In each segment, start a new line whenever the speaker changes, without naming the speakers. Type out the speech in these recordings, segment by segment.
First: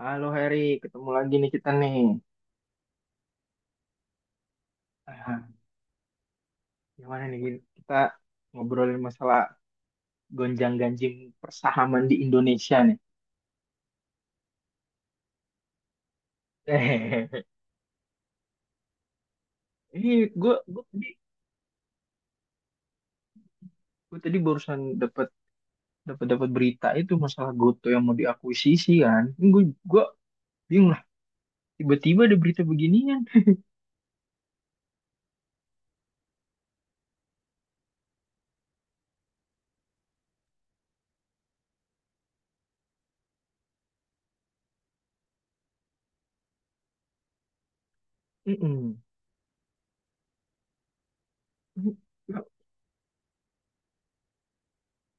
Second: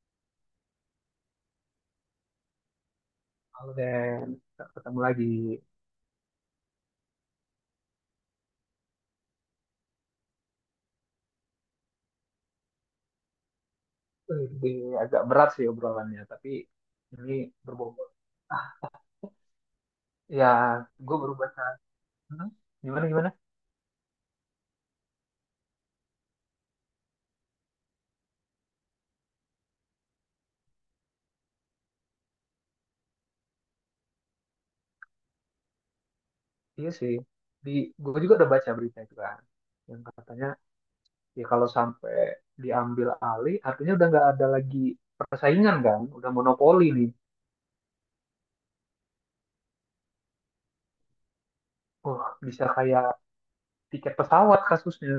Halo Heri, ketemu lagi nih kita nih.
Halo Den, kita ketemu lagi.
Ah, gimana nih Gin? Kita ngobrolin masalah gonjang-ganjing persahaman di Indonesia nih.
Ini agak berat sih obrolannya, tapi ini
Hehehe.
berbobot.
Ini
Ya,
gue gue tadi
gue baru baca. Hmm? Gimana gimana?
gue tadi barusan dapat dapat dapat berita itu masalah GoTo yang mau diakuisisi kan. Gue gue bingung lah. Tiba-tiba ada berita beginian.
Iya sih. Di gue juga udah baca berita itu kan, yang katanya ya kalau sampai diambil alih, artinya udah nggak ada lagi persaingan kan, udah monopoli nih.
Mm-mm.
Wah, bisa kayak tiket pesawat kasusnya.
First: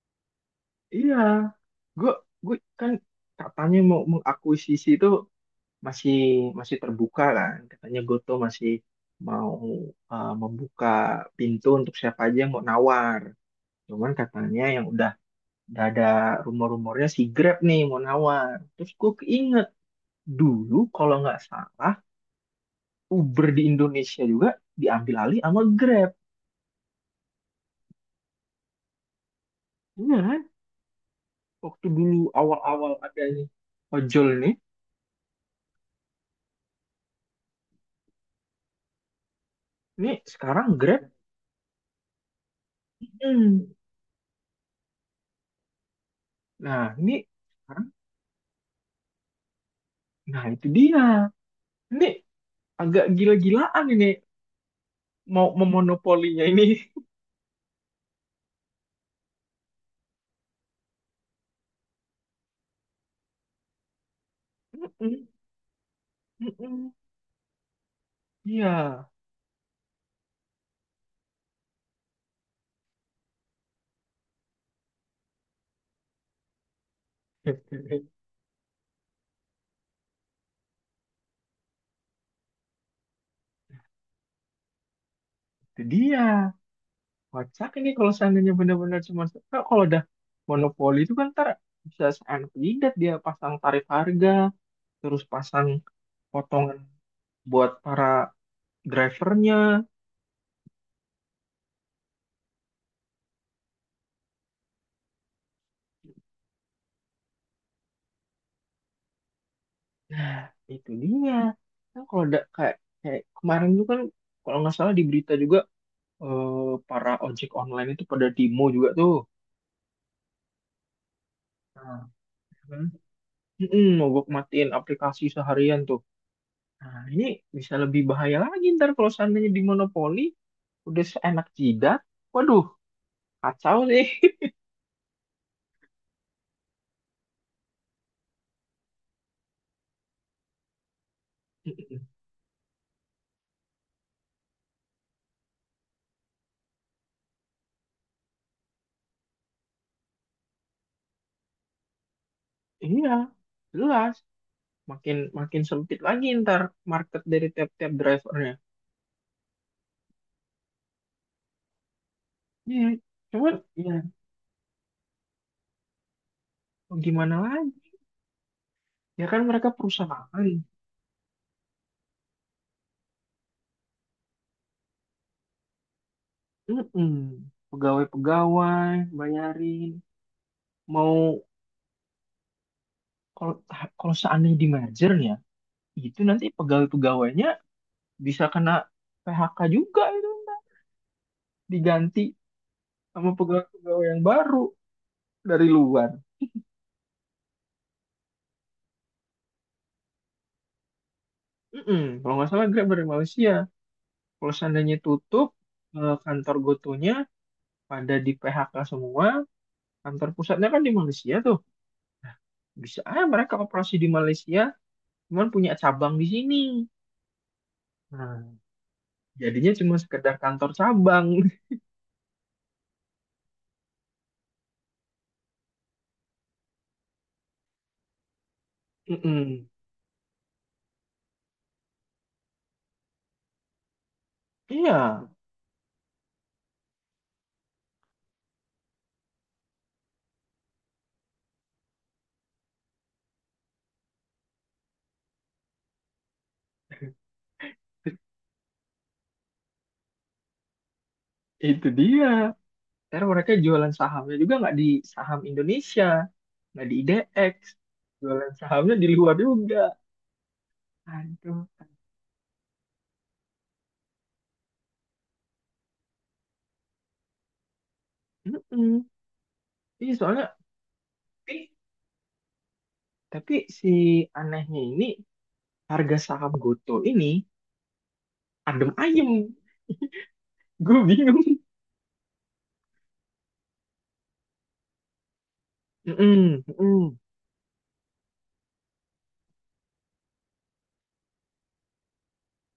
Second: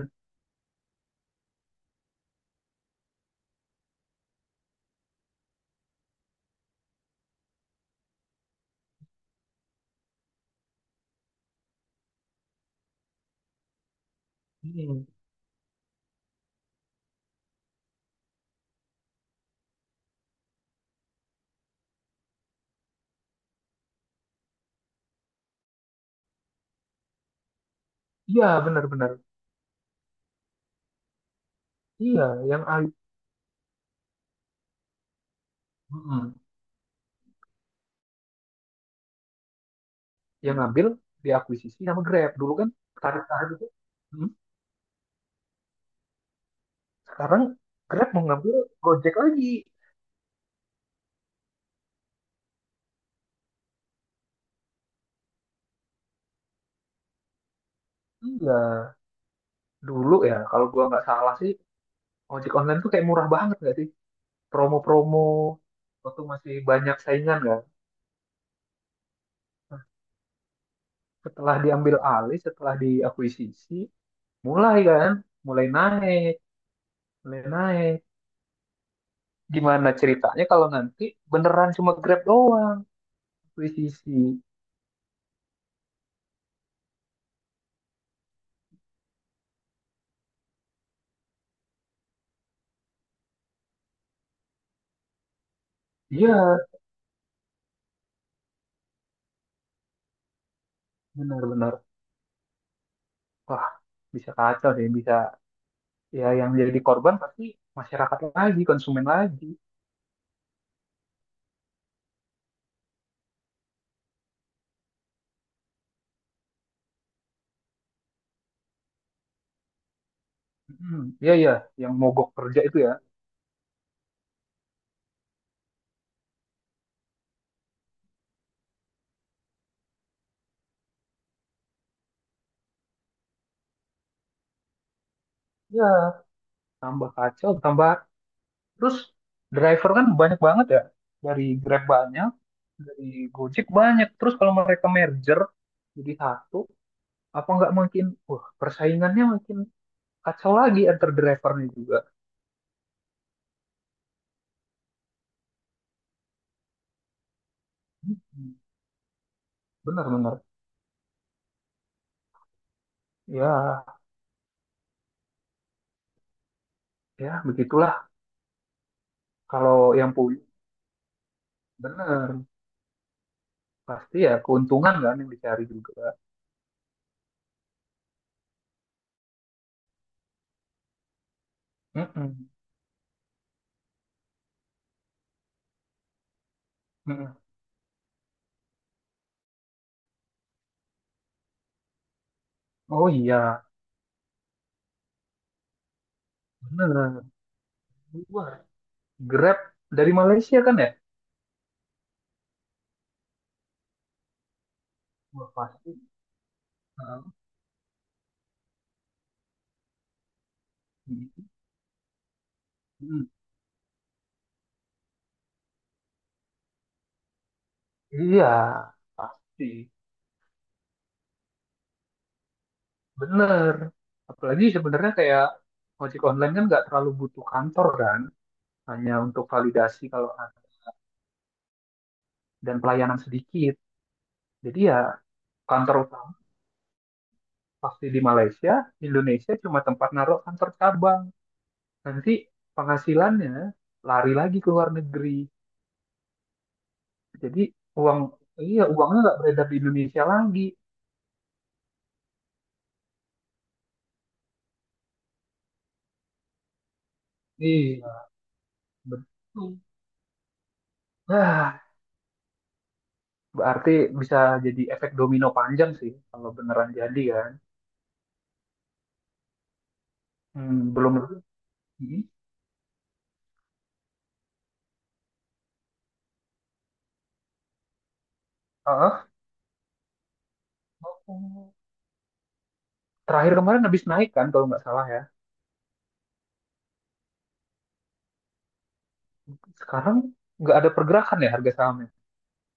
Iya, gue gue kan, katanya mau mengakuisisi itu masih masih terbuka kan. Katanya Goto masih mau membuka pintu untuk siapa aja yang mau nawar. Cuman katanya yang
Hmm.
udah ada rumor-rumornya, si Grab nih mau nawar. Terus gue keinget, dulu kalau nggak salah Uber di Indonesia juga diambil alih sama Grab.
Iya, benar-benar.
Iya kan, waktu dulu
Iya, yang
awal-awal
a-
adanya ojol nih,
Hmm.
ini
Yang
sekarang
ngambil
Grab.
diakuisisi sama Grab. Dulu kan tarik-tarik itu.
hmm.
Hmm?
Nah, ini
Sekarang
sekarang.
Grab mau ngambil Gojek lagi.
Nah, itu dia, ini agak gila-gilaan ini, mau memonopolinya ini.
Iya, dulu ya kalau gua nggak salah sih ojek online tuh kayak murah banget nggak sih? Promo-promo waktu masih banyak saingan kan.
Iya.
Nah, setelah diambil alih, setelah diakuisisi, mulai kan, mulai naik, mulai naik. Gimana ceritanya kalau nanti beneran cuma Grab doang akuisisi?
Itu dia. Kocak ini kalau seandainya benar-benar cuma. Nah, kalau udah monopoli itu kan ntar bisa seanak jidat dia pasang tarif harga, terus pasang
Iya,
potongan buat para drivernya.
benar-benar. Wah, bisa kacau sih, bisa ya yang jadi korban pasti masyarakat lagi, konsumen lagi.
Nah, itu dia. Kan kalau udah kayak kayak kemarin itu kan, kalau nggak salah di berita juga eh, para ojek online itu pada demo juga tuh.
Hmm, iya iya, yang
Nah,
mogok kerja itu
kan?
ya.
Mm-mm, mogok matiin aplikasi seharian tuh. Nah, ini bisa lebih bahaya lagi ntar kalau seandainya di monopoli, udah seenak jidat. Waduh, kacau sih.
Ya, tambah kacau, tambah terus driver kan banyak banget ya. Dari Grab
Mm-mm.
banyak, dari Gojek banyak. Terus kalau mereka merger jadi satu, apa nggak makin wah, persaingannya makin kacau lagi antar drivernya juga.
Iya, jelas. Makin makin sempit lagi ntar market dari tiap-tiap drivernya.
Hmm, benar benar.
Iya, cuman ya
Ya,
mau gimana
ya
lagi?
begitulah
Ya kan mereka
kalau yang punya
perusahaan.
benar pasti ya keuntungan kan yang dicari juga.
Mm-mm. Pegawai-pegawai, bayarin. Mau
Mm-mm,
kalau kalau seandainya di merger ya, itu nanti
mm-mm.
pegawai-pegawainya bisa kena PHK juga, itu diganti
Oh
sama
iya,
pegawai-pegawai yang baru dari luar.
benar. Luar. Grab dari Malaysia kan ya?
Mm-mm. Kalau nggak salah Grab dari Malaysia. Kalau seandainya tutup
Wah, pasti.
kantor Gotonya
Heeh.
pada di PHK semua, kantor pusatnya kan di Malaysia tuh. Bisa aja
Mm.
mereka operasi di Malaysia, cuman punya cabang di sini. Nah,
Iya, pasti.
jadinya cuma sekedar kantor cabang.
Bener. Apalagi sebenarnya kayak ojek online kan nggak terlalu butuh kantor kan, hanya untuk
Mm-mm.
validasi kalau ada dan pelayanan sedikit. Jadi ya
Iya,
kantor utama pasti di Malaysia, Indonesia cuma tempat naruh kantor cabang. Nanti penghasilannya lari lagi ke luar negeri. Jadi uang iya uangnya nggak beredar di Indonesia lagi.
itu dia. Karena mereka jualan sahamnya juga nggak di saham Indonesia, nggak di IDX,
Iya,
jualan sahamnya di luar juga.
betul.
Aduh,
Nah, berarti bisa jadi efek domino panjang sih kalau beneran jadi kan.
mm Ini soalnya,
Hmm, belum.
eh,
Hmm.
tapi si anehnya ini, harga saham Goto ini adem
Heeh.
ayem, gue bingung.
Terakhir kemarin habis naik kan kalau nggak salah ya.
Mm-mm, mm-mm.
Sekarang nggak ada pergerakan ya harga sahamnya.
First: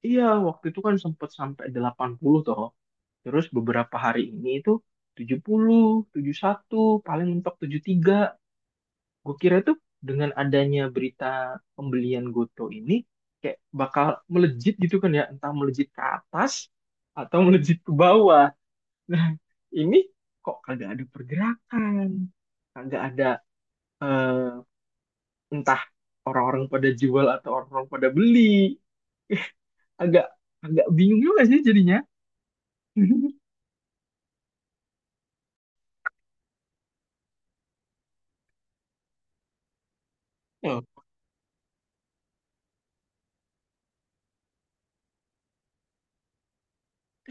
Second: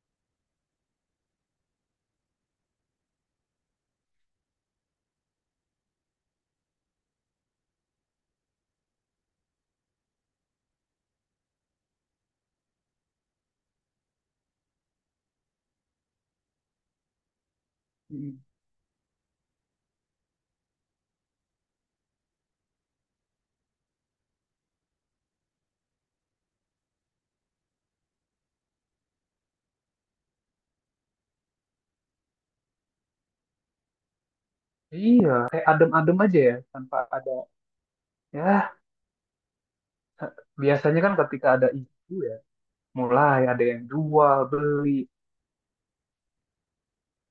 Iya, waktu itu kan sempat sampai 80 toh. Terus beberapa hari ini itu 70, satu, paling mentok 73. Gue kira tuh dengan adanya berita pembelian Goto ini kayak bakal melejit gitu kan ya, entah melejit ke atas atau melejit ke
Hmm.
bawah. Nah, ini kok kagak ada pergerakan, kagak ada eh, entah orang-orang pada jual atau orang-orang pada beli. Agak agak bingung juga sih jadinya.
Iya, kayak adem-adem aja ya tanpa ada. Ya,
Loh,
biasanya kan ketika ada isu ya, mulai ada yang jual beli,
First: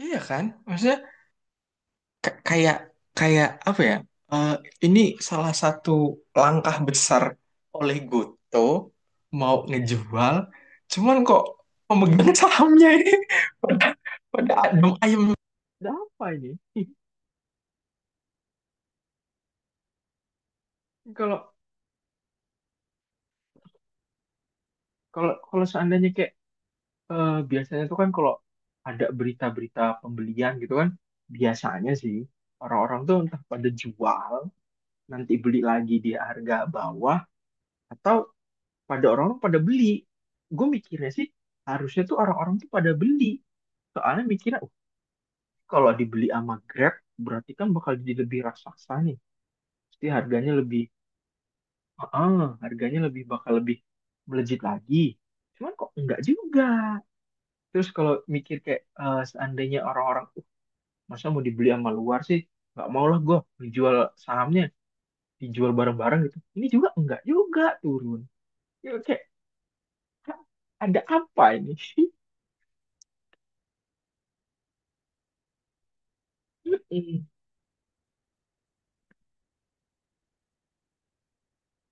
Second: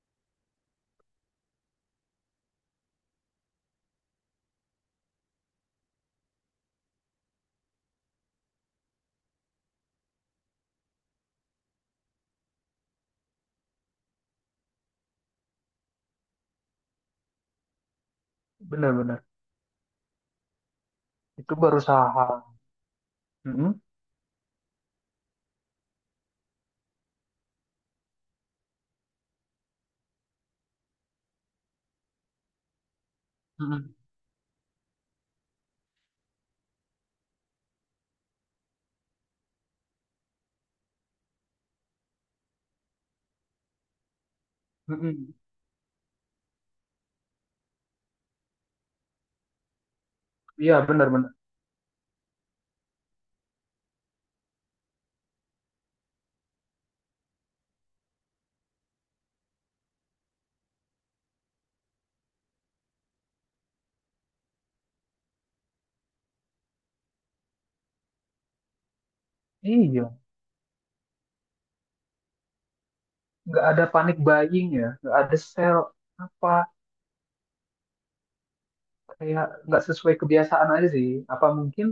iya kan? Maksudnya K- kayak kayak apa ya? Eh, ini salah satu langkah besar oleh Goto mau ngejual, cuman kok pemegang sahamnya ini pada pada adem ayem. Ada apa ini?
benar-benar
Kalau
itu baru saham. Mm-mm.
kalau kalau seandainya kayak, biasanya tuh kan kalau ada berita-berita pembelian gitu kan, biasanya sih orang-orang tuh entah pada
Mm-mm.
jual, nanti beli lagi di harga bawah, atau orang-orang pada beli. Gue mikirnya sih harusnya tuh orang-orang tuh pada beli, soalnya mikirnya oh,
Mm-mm.
kalau dibeli sama Grab berarti kan bakal jadi lebih raksasa nih, pasti harganya
Iya,
lebih.
benar-benar.
Heeh, harganya lebih, bakal lebih melejit lagi, cuman kok enggak juga. Terus kalau mikir kayak seandainya orang-orang, masa mau dibeli sama luar sih, nggak mau lah gue, dijual sahamnya, dijual bareng-bareng gitu, ini juga enggak juga turun, ya kayak,
Iya,
"Hah, ada apa ini?"
nggak ada panic buying ya, nggak ada sell apa. Kayak nggak sesuai kebiasaan aja sih. Apa mungkin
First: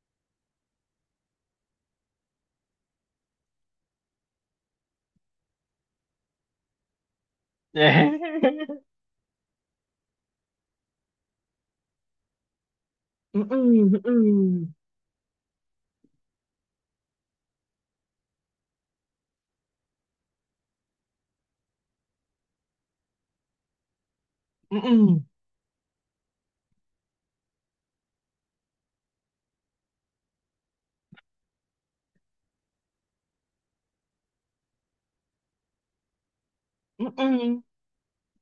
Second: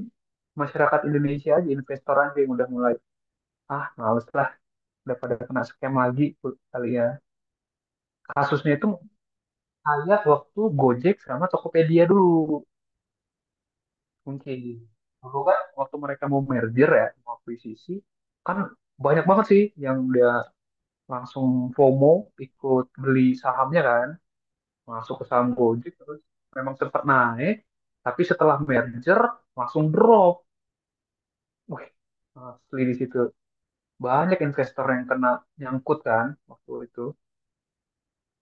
masyarakat Indonesia aja investor aja yang udah mulai ah males lah udah pada kena scam lagi kali ya. Kasusnya
Mm-mm,
itu kayak waktu Gojek sama Tokopedia dulu mungkin.
mm-mm,
Dulu kan waktu mereka mau merger ya, mau akuisisi, kan banyak banget sih yang udah langsung FOMO ikut beli sahamnya kan, masuk
mm-mm,
ke saham Gojek terus memang sempat naik, tapi setelah merger langsung drop. Wih, asli di situ. Banyak investor yang kena nyangkut kan waktu itu.
mm-mm.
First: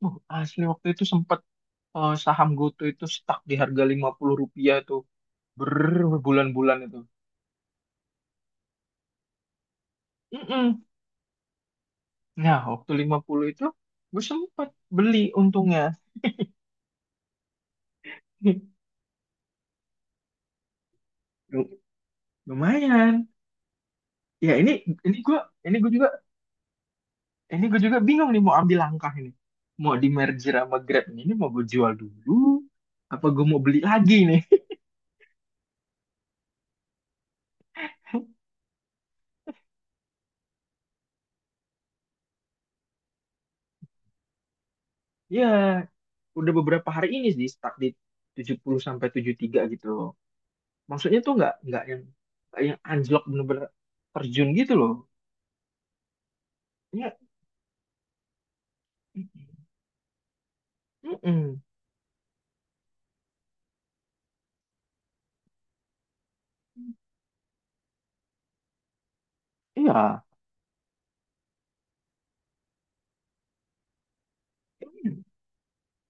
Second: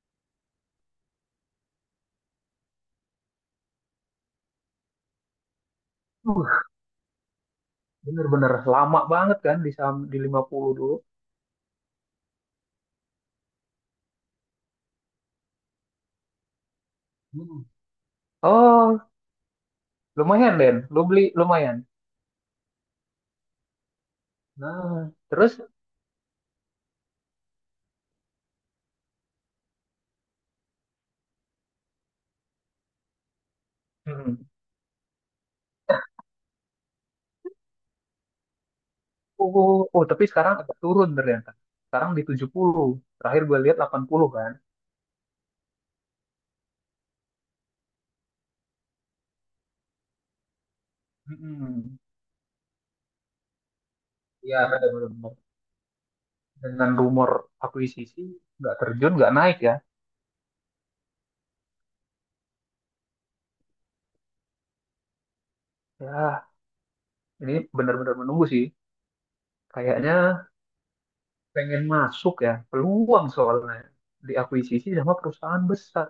Asli waktu itu sempat saham GoTo itu stuck di harga 50 rupiah tuh
Uh,
berbulan-bulan itu.
bener-bener lama banget kan di saham di 50
Mm-mm.
dulu.
Nah, waktu 50 itu gue sempat beli, untungnya.
Hmm. Oh, lumayan Den. Lu beli
Lu-
lumayan.
Lumayan. Ya, ini
Nah,
ini gue,
terus
ini gue juga ini gue juga bingung nih mau ambil langkah ini. Mau di merger sama Grab ini mau gue jual dulu apa gue mau beli lagi
hmm,
nih?
oh, oh, oh, tapi sekarang agak turun ternyata. Sekarang di 70. Terakhir gue lihat 80 kan.
Ya, udah beberapa hari ini sih stuck di 70 sampai 73 gitu loh. Maksudnya tuh, nggak nggak
Hmm,
yang nggak yang anjlok bener-bener terjun
ya
gitu loh.
benar-benar dengan
Iya,
rumor akuisisi nggak terjun nggak naik ya.
mm-mm.
Ya, ini benar-benar menunggu sih. Kayaknya
Iya,
pengen masuk ya peluang soalnya diakuisisi sama
mm.
perusahaan besar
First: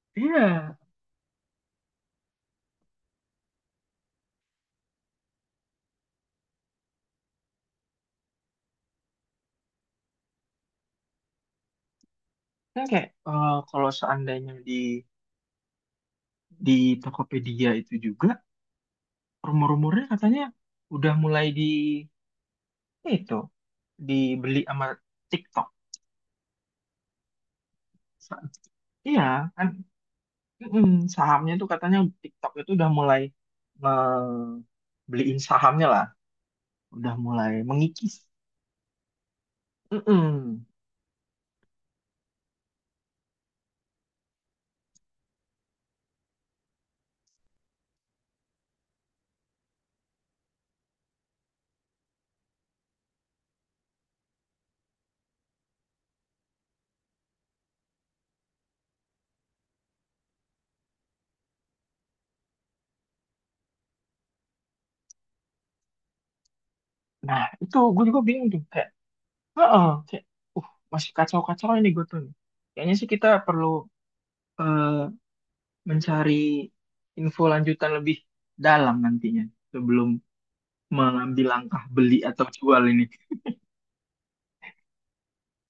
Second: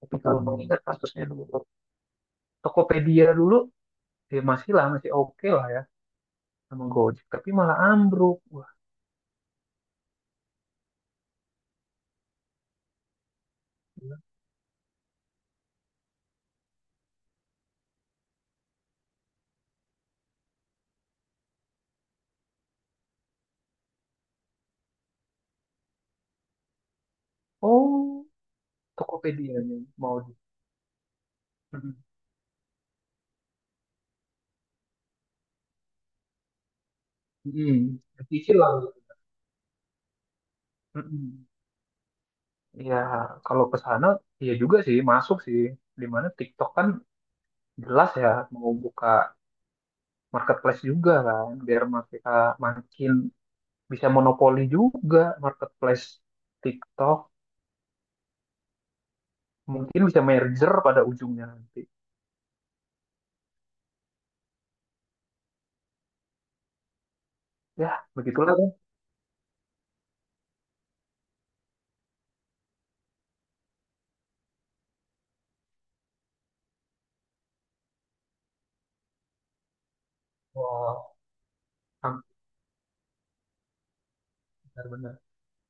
tapi kalau
Iya.
mengingat kasusnya dulu Tokopedia dulu ya masih lah masih oke lah ya sama Gojek tapi malah ambruk wah
Kan kayak kalau
gila.
seandainya di Tokopedia itu juga, rumor-rumornya katanya udah mulai di itu dibeli sama TikTok.
Oh,
Sa- Iya, kan.
Tokopedia-nya mau di
Mm sahamnya tuh
mm
katanya TikTok itu udah mulai nge- beliin sahamnya lah, udah mulai mengikis.
dicicil lah.
Mm-mm.
Mm-mm. Ya kalau ke sana ya juga sih masuk sih dimana TikTok kan jelas ya mau buka marketplace juga kan biar mereka makin bisa monopoli juga marketplace TikTok mungkin bisa merger pada ujungnya nanti
Nah, itu
ya
gue juga bingung
begitulah
tuh.
kan.
Kayak, heeh, kayak, masih kacau-kacau ini gue tuh. Kayaknya sih kita perlu eh, mencari info lanjutan lebih dalam nantinya sebelum
Wow,
mengambil langkah beli
am-
atau jual ini.
benar-benar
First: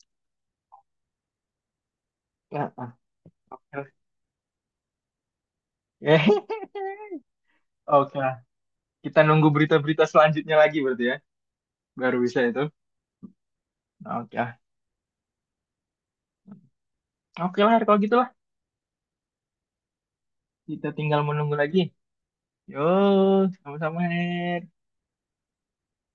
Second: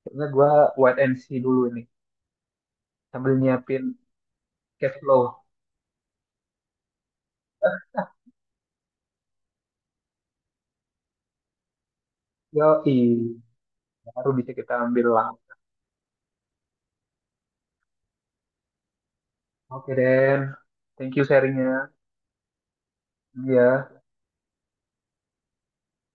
kayaknya gue wait and see dulu ini
Heeh.
sambil nyiapin
Oke.
cash flow.
Oke lah. Kita nunggu berita-berita selanjutnya lagi berarti ya. Baru bisa itu.
Yoi, baru
Oke
bisa
lah.
kita ambil lah.
Oke lah, Her, kalau gitu lah.
Oke Den,
Kita
thank
tinggal
you
menunggu
sharingnya.
lagi. Yo,
Iya.
sama-sama, Her.